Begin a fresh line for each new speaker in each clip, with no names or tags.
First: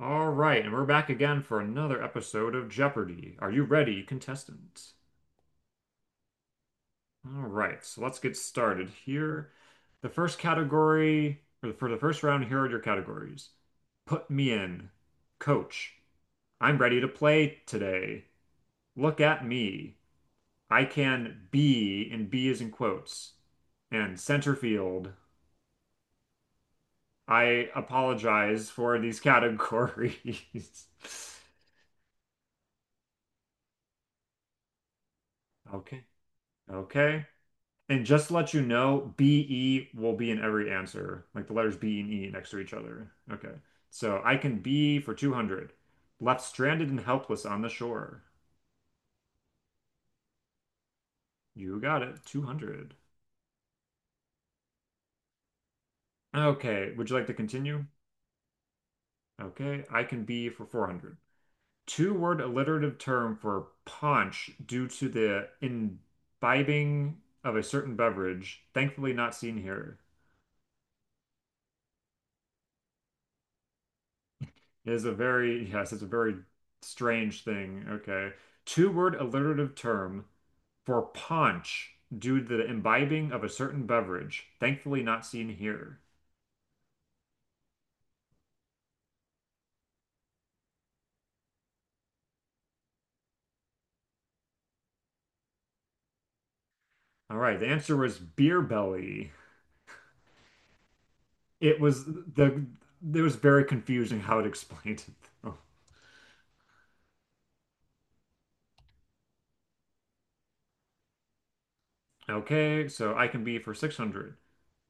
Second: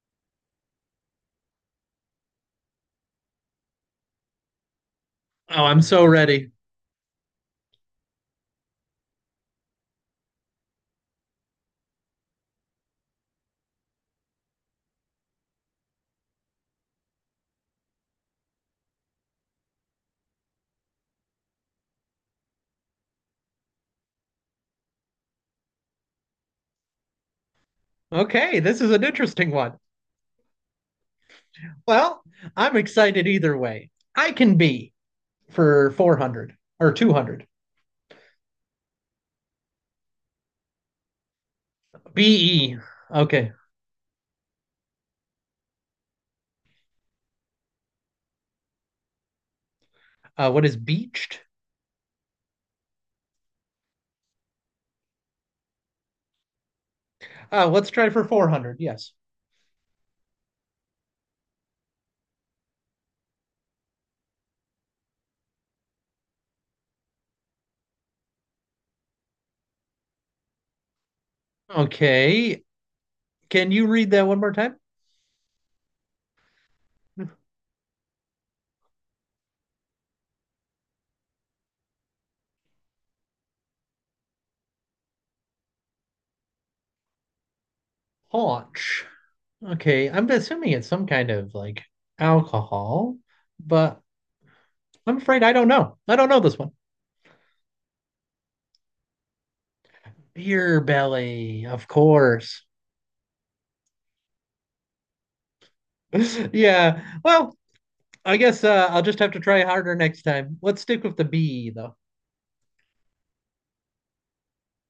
All right, and we're back again for another episode of Jeopardy! Are you ready, contestant?
Oh, I'm so ready.
All right, so let's get started here. The first category, or for the first round, here are your categories. Put me in. Coach, I'm ready to play today. Look at me. I can be, and be is in quotes. And center field. I
Okay,
apologize
this is
for
an
these
interesting one.
categories.
Well, I'm excited either way. I can be for
Okay,
400 or
okay.
200.
And just to let you know, BE will be in every answer, like the letters B and E next to each
BE.
other.
Okay.
Okay. So I can B for 200. Left stranded and helpless on the shore.
What is beached?
You got it. 200. Okay. Would you like to continue?
Let's try for 400. Yes.
Okay. I can B for 400. Two-word alliterative term for punch due to the imbibing of a certain beverage, thankfully not seen here.
Okay. Can you read that one more time?
Is a very, yes, it's a very strange thing. Okay. Two-word alliterative term for paunch due to the imbibing of a certain beverage, thankfully not seen here.
Haunch. Okay. I'm assuming it's some kind of like alcohol, but I'm afraid I don't know. I don't know this one.
All right, the answer was beer belly.
Beer belly,
It
of
was
course.
the it was very confusing how it explained it though.
Yeah. Well, I guess I'll just have to try harder next time. Let's stick with the bee, though.
Okay, so I can be for 600.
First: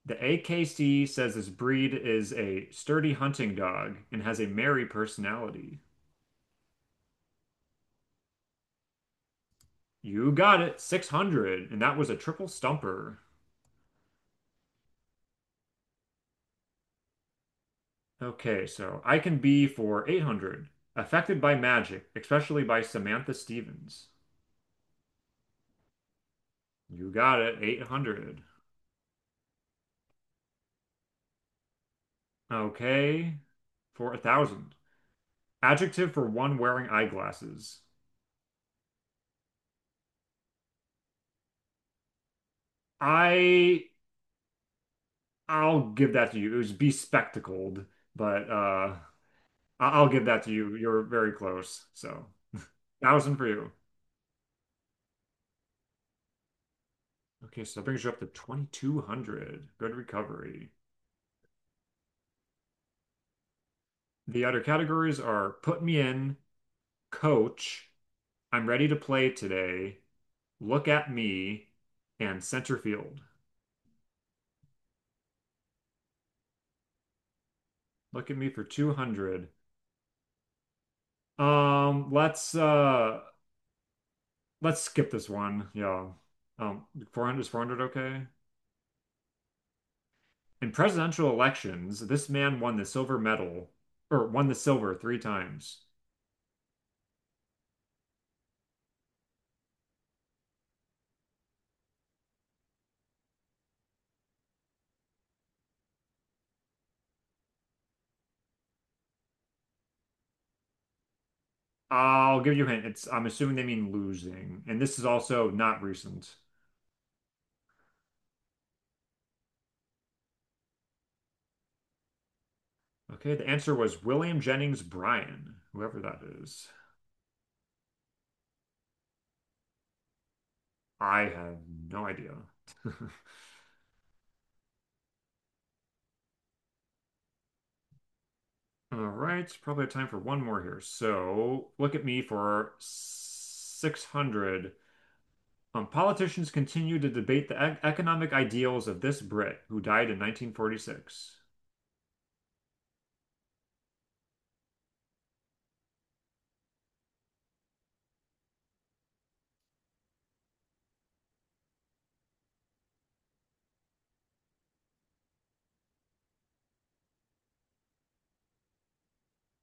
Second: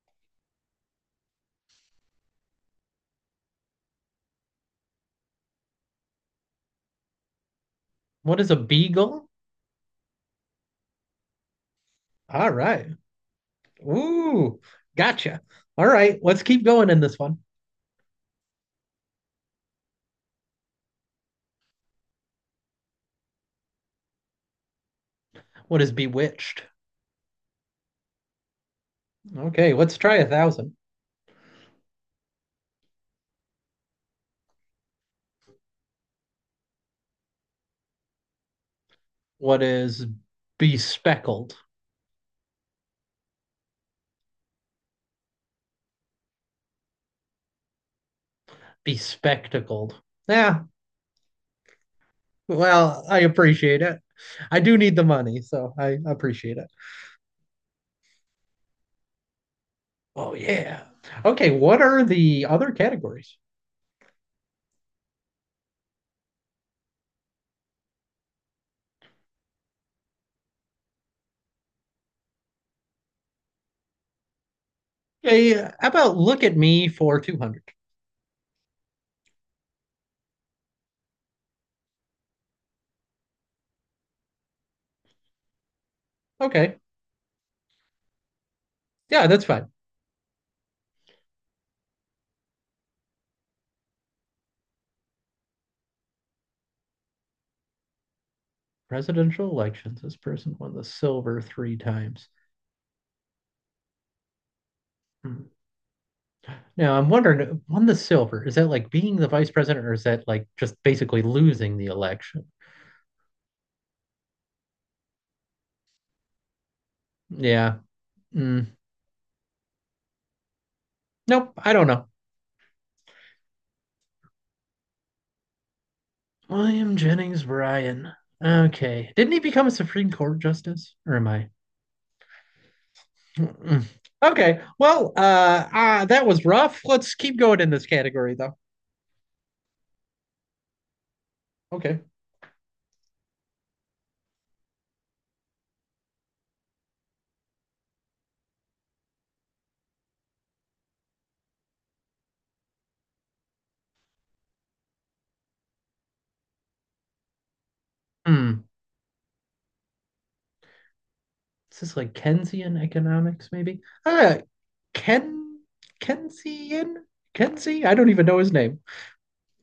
The AKC says this breed is a sturdy hunting dog and has a merry personality.
What is a beagle?
You got it, 600, and that was a triple
All right.
stumper.
Ooh, gotcha. All right, let's keep going in this one.
Okay, so I can be for 800. Affected by magic, especially by Samantha Stevens.
What is bewitched?
You got it, 800.
Okay, let's try 1,000.
Okay, for a 1,000. Adjective for one wearing eyeglasses.
What is bespeckled?
I I'll give that to you. It was bespectacled, but
Bespectacled.
I'll give that to
Yeah,
you. You're very close. So,
well, I
1,000 for you.
appreciate it. I do need the money, so I appreciate it.
Okay, so that brings you up to 2,200. Good
Oh,
recovery.
yeah. Okay, what are the other categories?
The other categories are put me in, coach, I'm ready to play today. Look at me and center field.
Okay, how about look at me for 200?
Look at me for 200. Um, let's uh let's skip this one. Yeah.
Okay,
Um, 400 is 400 okay?
yeah, that's fine.
In presidential elections, this man won the silver medal or won the silver three times.
Presidential elections. This person won the silver three times. Hmm. Now I'm wondering, won the silver? Is that like being the vice president, or is that like just basically losing the
I'll
election?
give you a hint. It's I'm assuming they mean losing. And this is also not recent.
Yeah. Mm. Nope. I don't know.
Okay, the answer was William Jennings Bryan, whoever that is.
William Jennings Bryan. Okay. Didn't he become a Supreme Court justice? Or
I
am I?
have no idea.
Mm-mm. Okay. Well, that was rough. Let's keep going in this category, though.
All right, probably have time for one more here. So look
Okay.
at me for 600. Politicians continue to debate the e economic ideals of this Brit who died in 1946.
Hmm. Is this like Keynesian economics, maybe? Ah, Ken Keynesian? Kenzie? I don't even know his name,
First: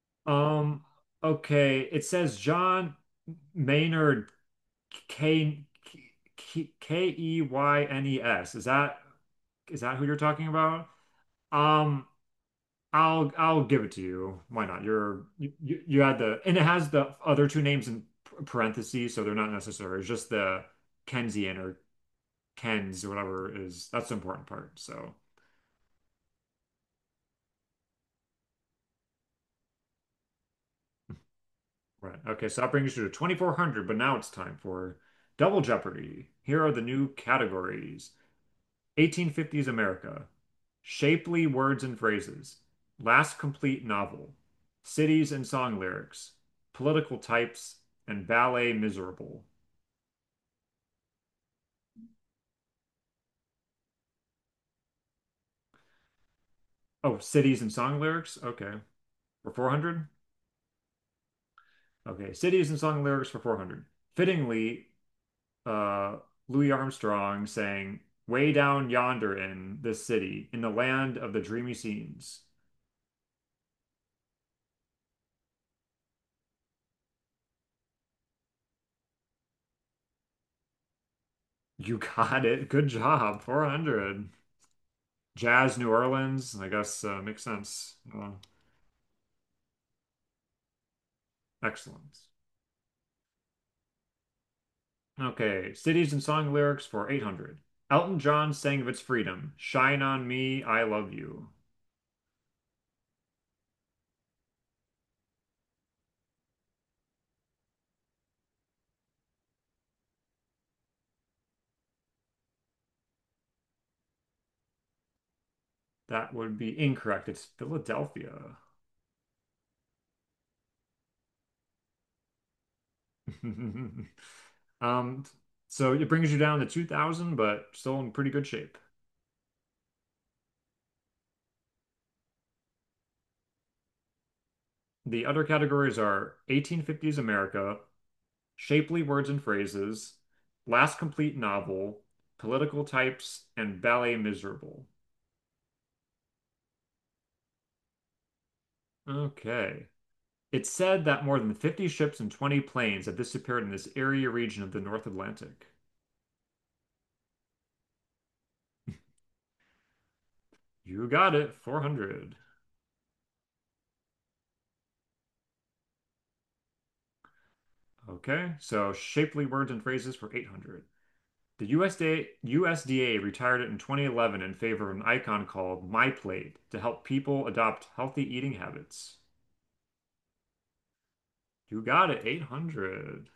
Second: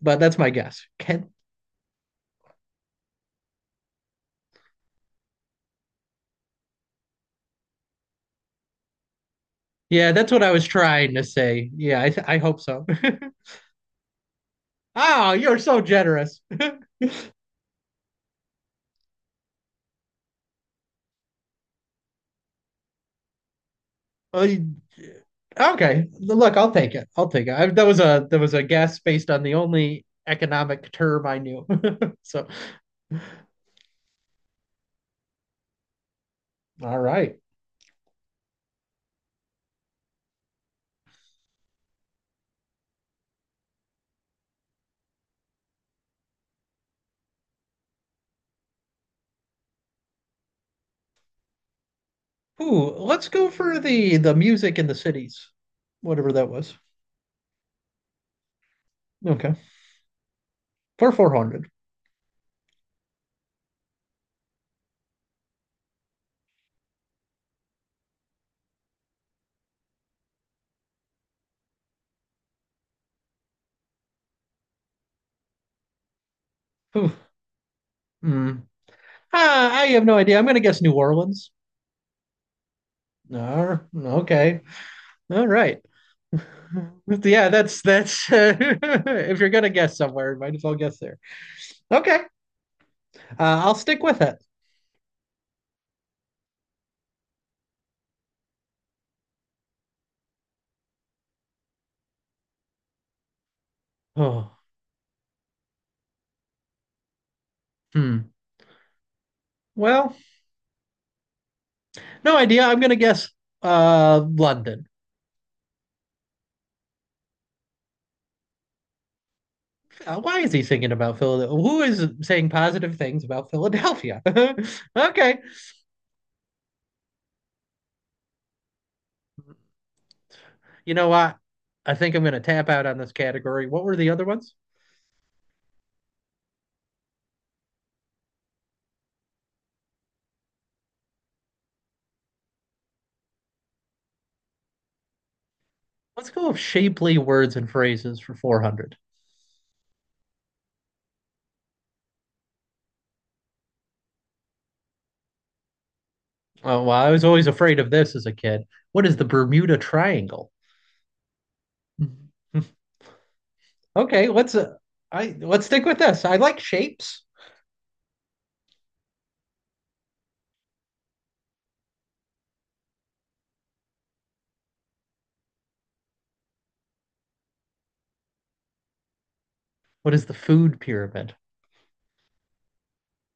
but that's my
Um,
guess. Ken.
okay, it says John Maynard K K K E Y N E S. Is that who
Yeah,
you're
that's what
talking
I was
about?
trying to say. Yeah,
Um,
I hope so.
I'll give it to you. Why not? You're
Oh,
you,
you're so
you you had the
generous.
and it has the other two names in parentheses, so they're not necessary. It's just the Kensian or Kens or whatever is that's the
Well,
important part. So
Okay, look, I'll take it. I'll take it. I, that was a guess based on the only economic term I knew.
right.
So,
Okay, so that brings you to 2,400, but now it's time for Double Jeopardy. Here are the
all
new
right.
categories. 1850s America, shapely words and phrases, last complete novel, cities and song lyrics, political types, and ballet miserable.
Ooh, let's go for the music in the cities, whatever that was.
Oh, cities and song lyrics? Okay. For
Okay,
400?
for 400.
Okay. Cities and song lyrics for 400. Fittingly, uh, Louis Armstrong sang, Way down yonder in this city, in the land of the dreamy scenes.
Ooh, Hmm. Ah, I have no idea. I'm going to guess New Orleans.
You got it. Good job.
Ah,
400.
okay. All
Jazz
right.
New Orleans, I guess makes
Yeah, that's
sense.
that's if you're going to guess somewhere, might as well guess there.
Excellent.
Okay. I'll stick with it.
Okay. Cities and song lyrics for 800. Elton John sang of its freedom, Shine on me, I love you.
Oh, hmm. Well, no idea. I'm going to guess London.
That would be incorrect. It's Philadelphia.
Why is he thinking about Philadelphia? Who is saying positive things about Philadelphia?
Um,
Okay.
so it brings you down to 2000, but still in pretty good shape.
You know what? I think I'm going to tap out on this category. What were the other ones?
The other categories are 1850s America, shapely words and phrases, last complete novel, political types, and ballet miserable.
Let's go with shapely words and phrases for 400.
Okay. It's said that more than 50 ships and 20 planes have disappeared in this area region of the North Atlantic.
Oh, well, I was always afraid of this as a kid. What is the Bermuda Triangle?
You got it, 400.
Okay, let's stick with this. I like shapes.
Okay, so shapely words and phrases for 800. The USDA, retired it in 2011 in favor of an icon called MyPlate to help people adopt healthy eating habits.
What is the food pyramid?
You got it, 800.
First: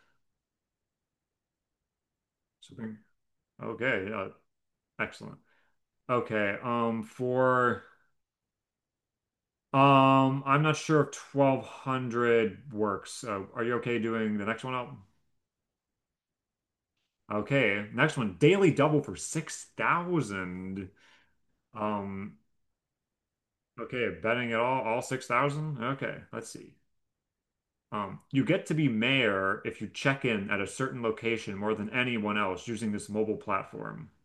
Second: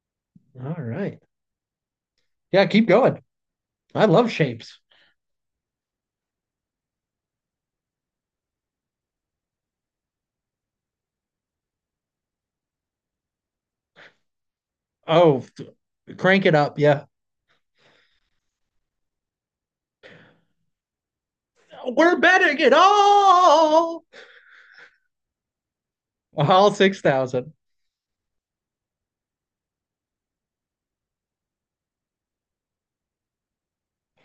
All right. Yeah,
So
keep going. I
okay, yeah,
love shapes.
excellent. Okay, for I'm not sure if 1,200 works. Are you okay doing the next one up?
Oh, crank it up. Yeah.
Okay, next one, daily double for 6,000.
We're
Um,
betting it all.
okay, betting it all 6,000? Okay, let's
All
see.
6,000.
You get to be mayor if you check in at a certain location more than anyone else using this mobile platform.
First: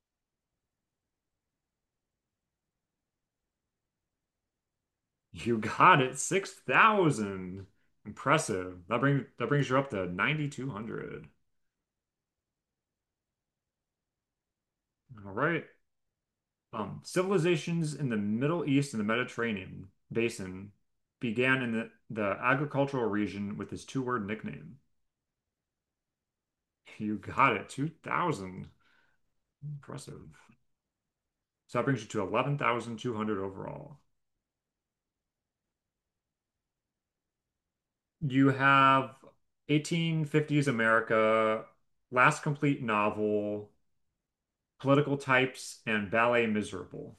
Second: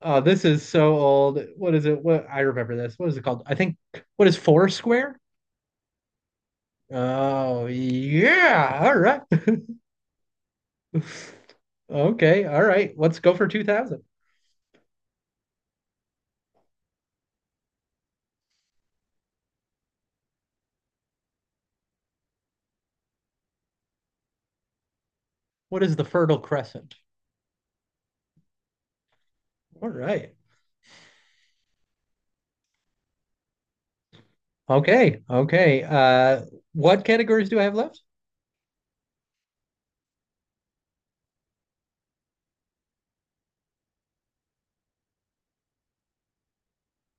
Oh, this is so old. What is it? What I remember this. What is it called? I think what is Foursquare?
You got it, 6,000.
Oh, yeah.
Impressive.
All
That
right.
brings that brings you up to 9,200.
Okay, all right. Let's go for 2000.
All right. Civilizations in the Middle East and the Mediterranean basin began in the agricultural region with this two-word nickname.
What is the Fertile Crescent?
You got it, 2,000.
All
Impressive.
right.
So that brings you to 11,200 overall.
Okay, okay. What categories do I have left?
You have 1850s America, last complete novel, political types, and ballet miserable.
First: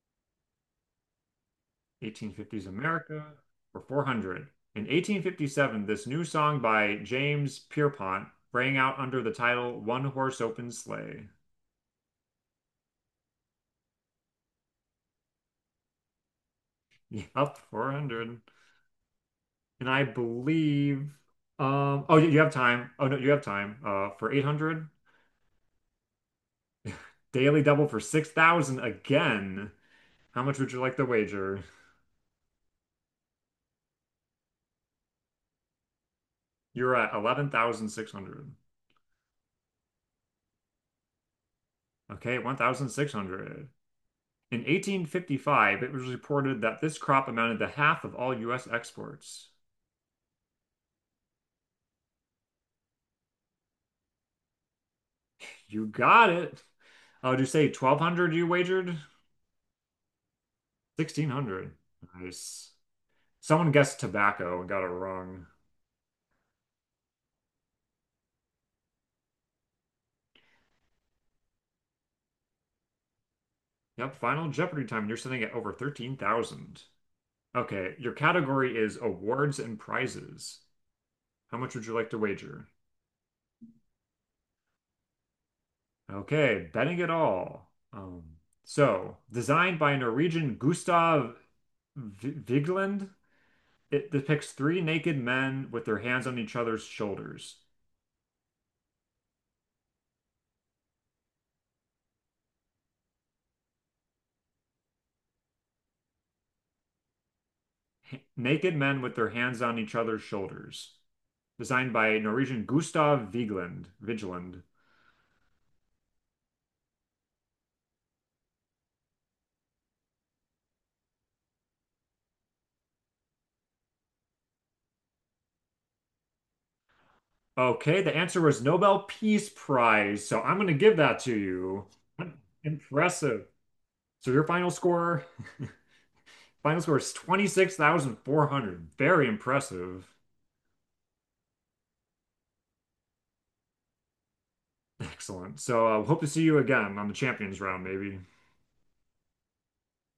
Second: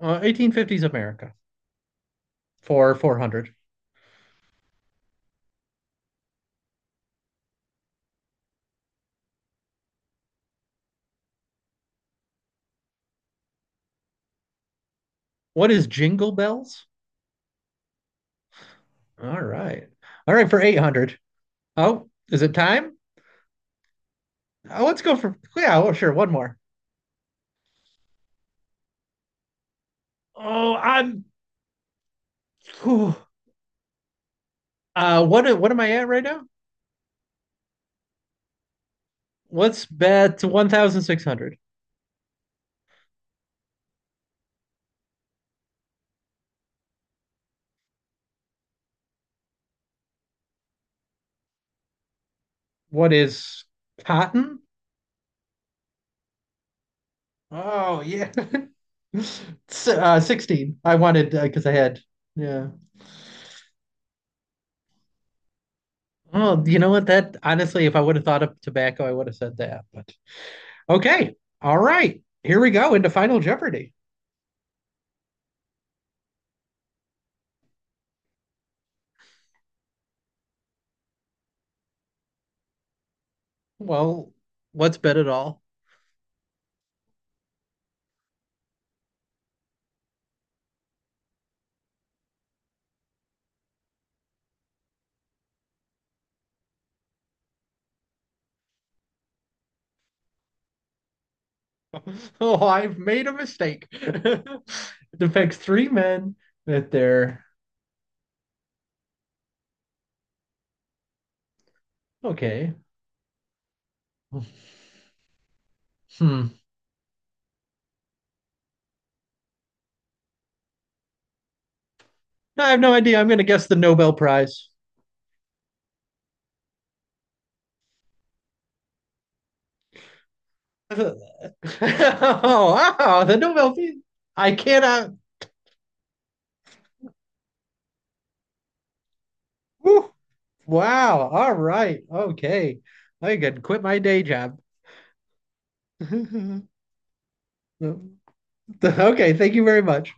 1850s America
1850s
for
America
400.
for 400. In 1857, this new song by James Pierpont rang out under the title One Horse Open Sleigh.
What is Jingle Bells?
Yup, 400.
All right.
And I
All right, for
believe,
800. Oh,
oh, you
is
have
it
time.
time?
Oh, no, you have time for 800.
Let's go for, yeah, well, sure, one more.
Daily double for 6,000 again. How much would
Oh,
you like the wager?
whew. What am I at right now?
You're at 11,600.
Let's bet 1600.
Okay, 1,600. In 1855, it was reported that this crop amounted to half of all U.S. exports.
What is cotton?
You got it. Oh, did you say
Oh yeah.
1,200 you wagered?
16. I wanted because
1,600.
I had yeah.
Nice. Someone guessed tobacco and got it wrong.
Oh, you know what? That honestly, if I would have thought of tobacco, I would have said that. But okay. All right. Here we go into Final Jeopardy.
Yep, Final Jeopardy time. You're sitting at over 13,000. Okay, your category is awards and prizes. How much would you like to wager?
Well, what's bet it all?
Okay, betting it all. So, designed by Norwegian Gustav Vigeland, it depicts three naked men with their hands on each other's shoulders.
Oh, I've made a mistake. It affects three men that they're
Naked men with their hands on each other's shoulders. Designed by Norwegian
okay.
Gustav Vigeland. Vigeland.
Hmm. I have no idea. I'm gonna guess the Nobel Prize.
Okay, the answer was Nobel Peace Prize, so I'm going to give that to you.
Oh, wow, the
Impressive.
Nobel Peace.
So your
I
final
cannot.
score, final score is 26,400. Very impressive.
Wow. All right. Okay. I can quit my day job.
Excellent. So hope to see you again on the champions round, maybe.
Okay. Thank you very much.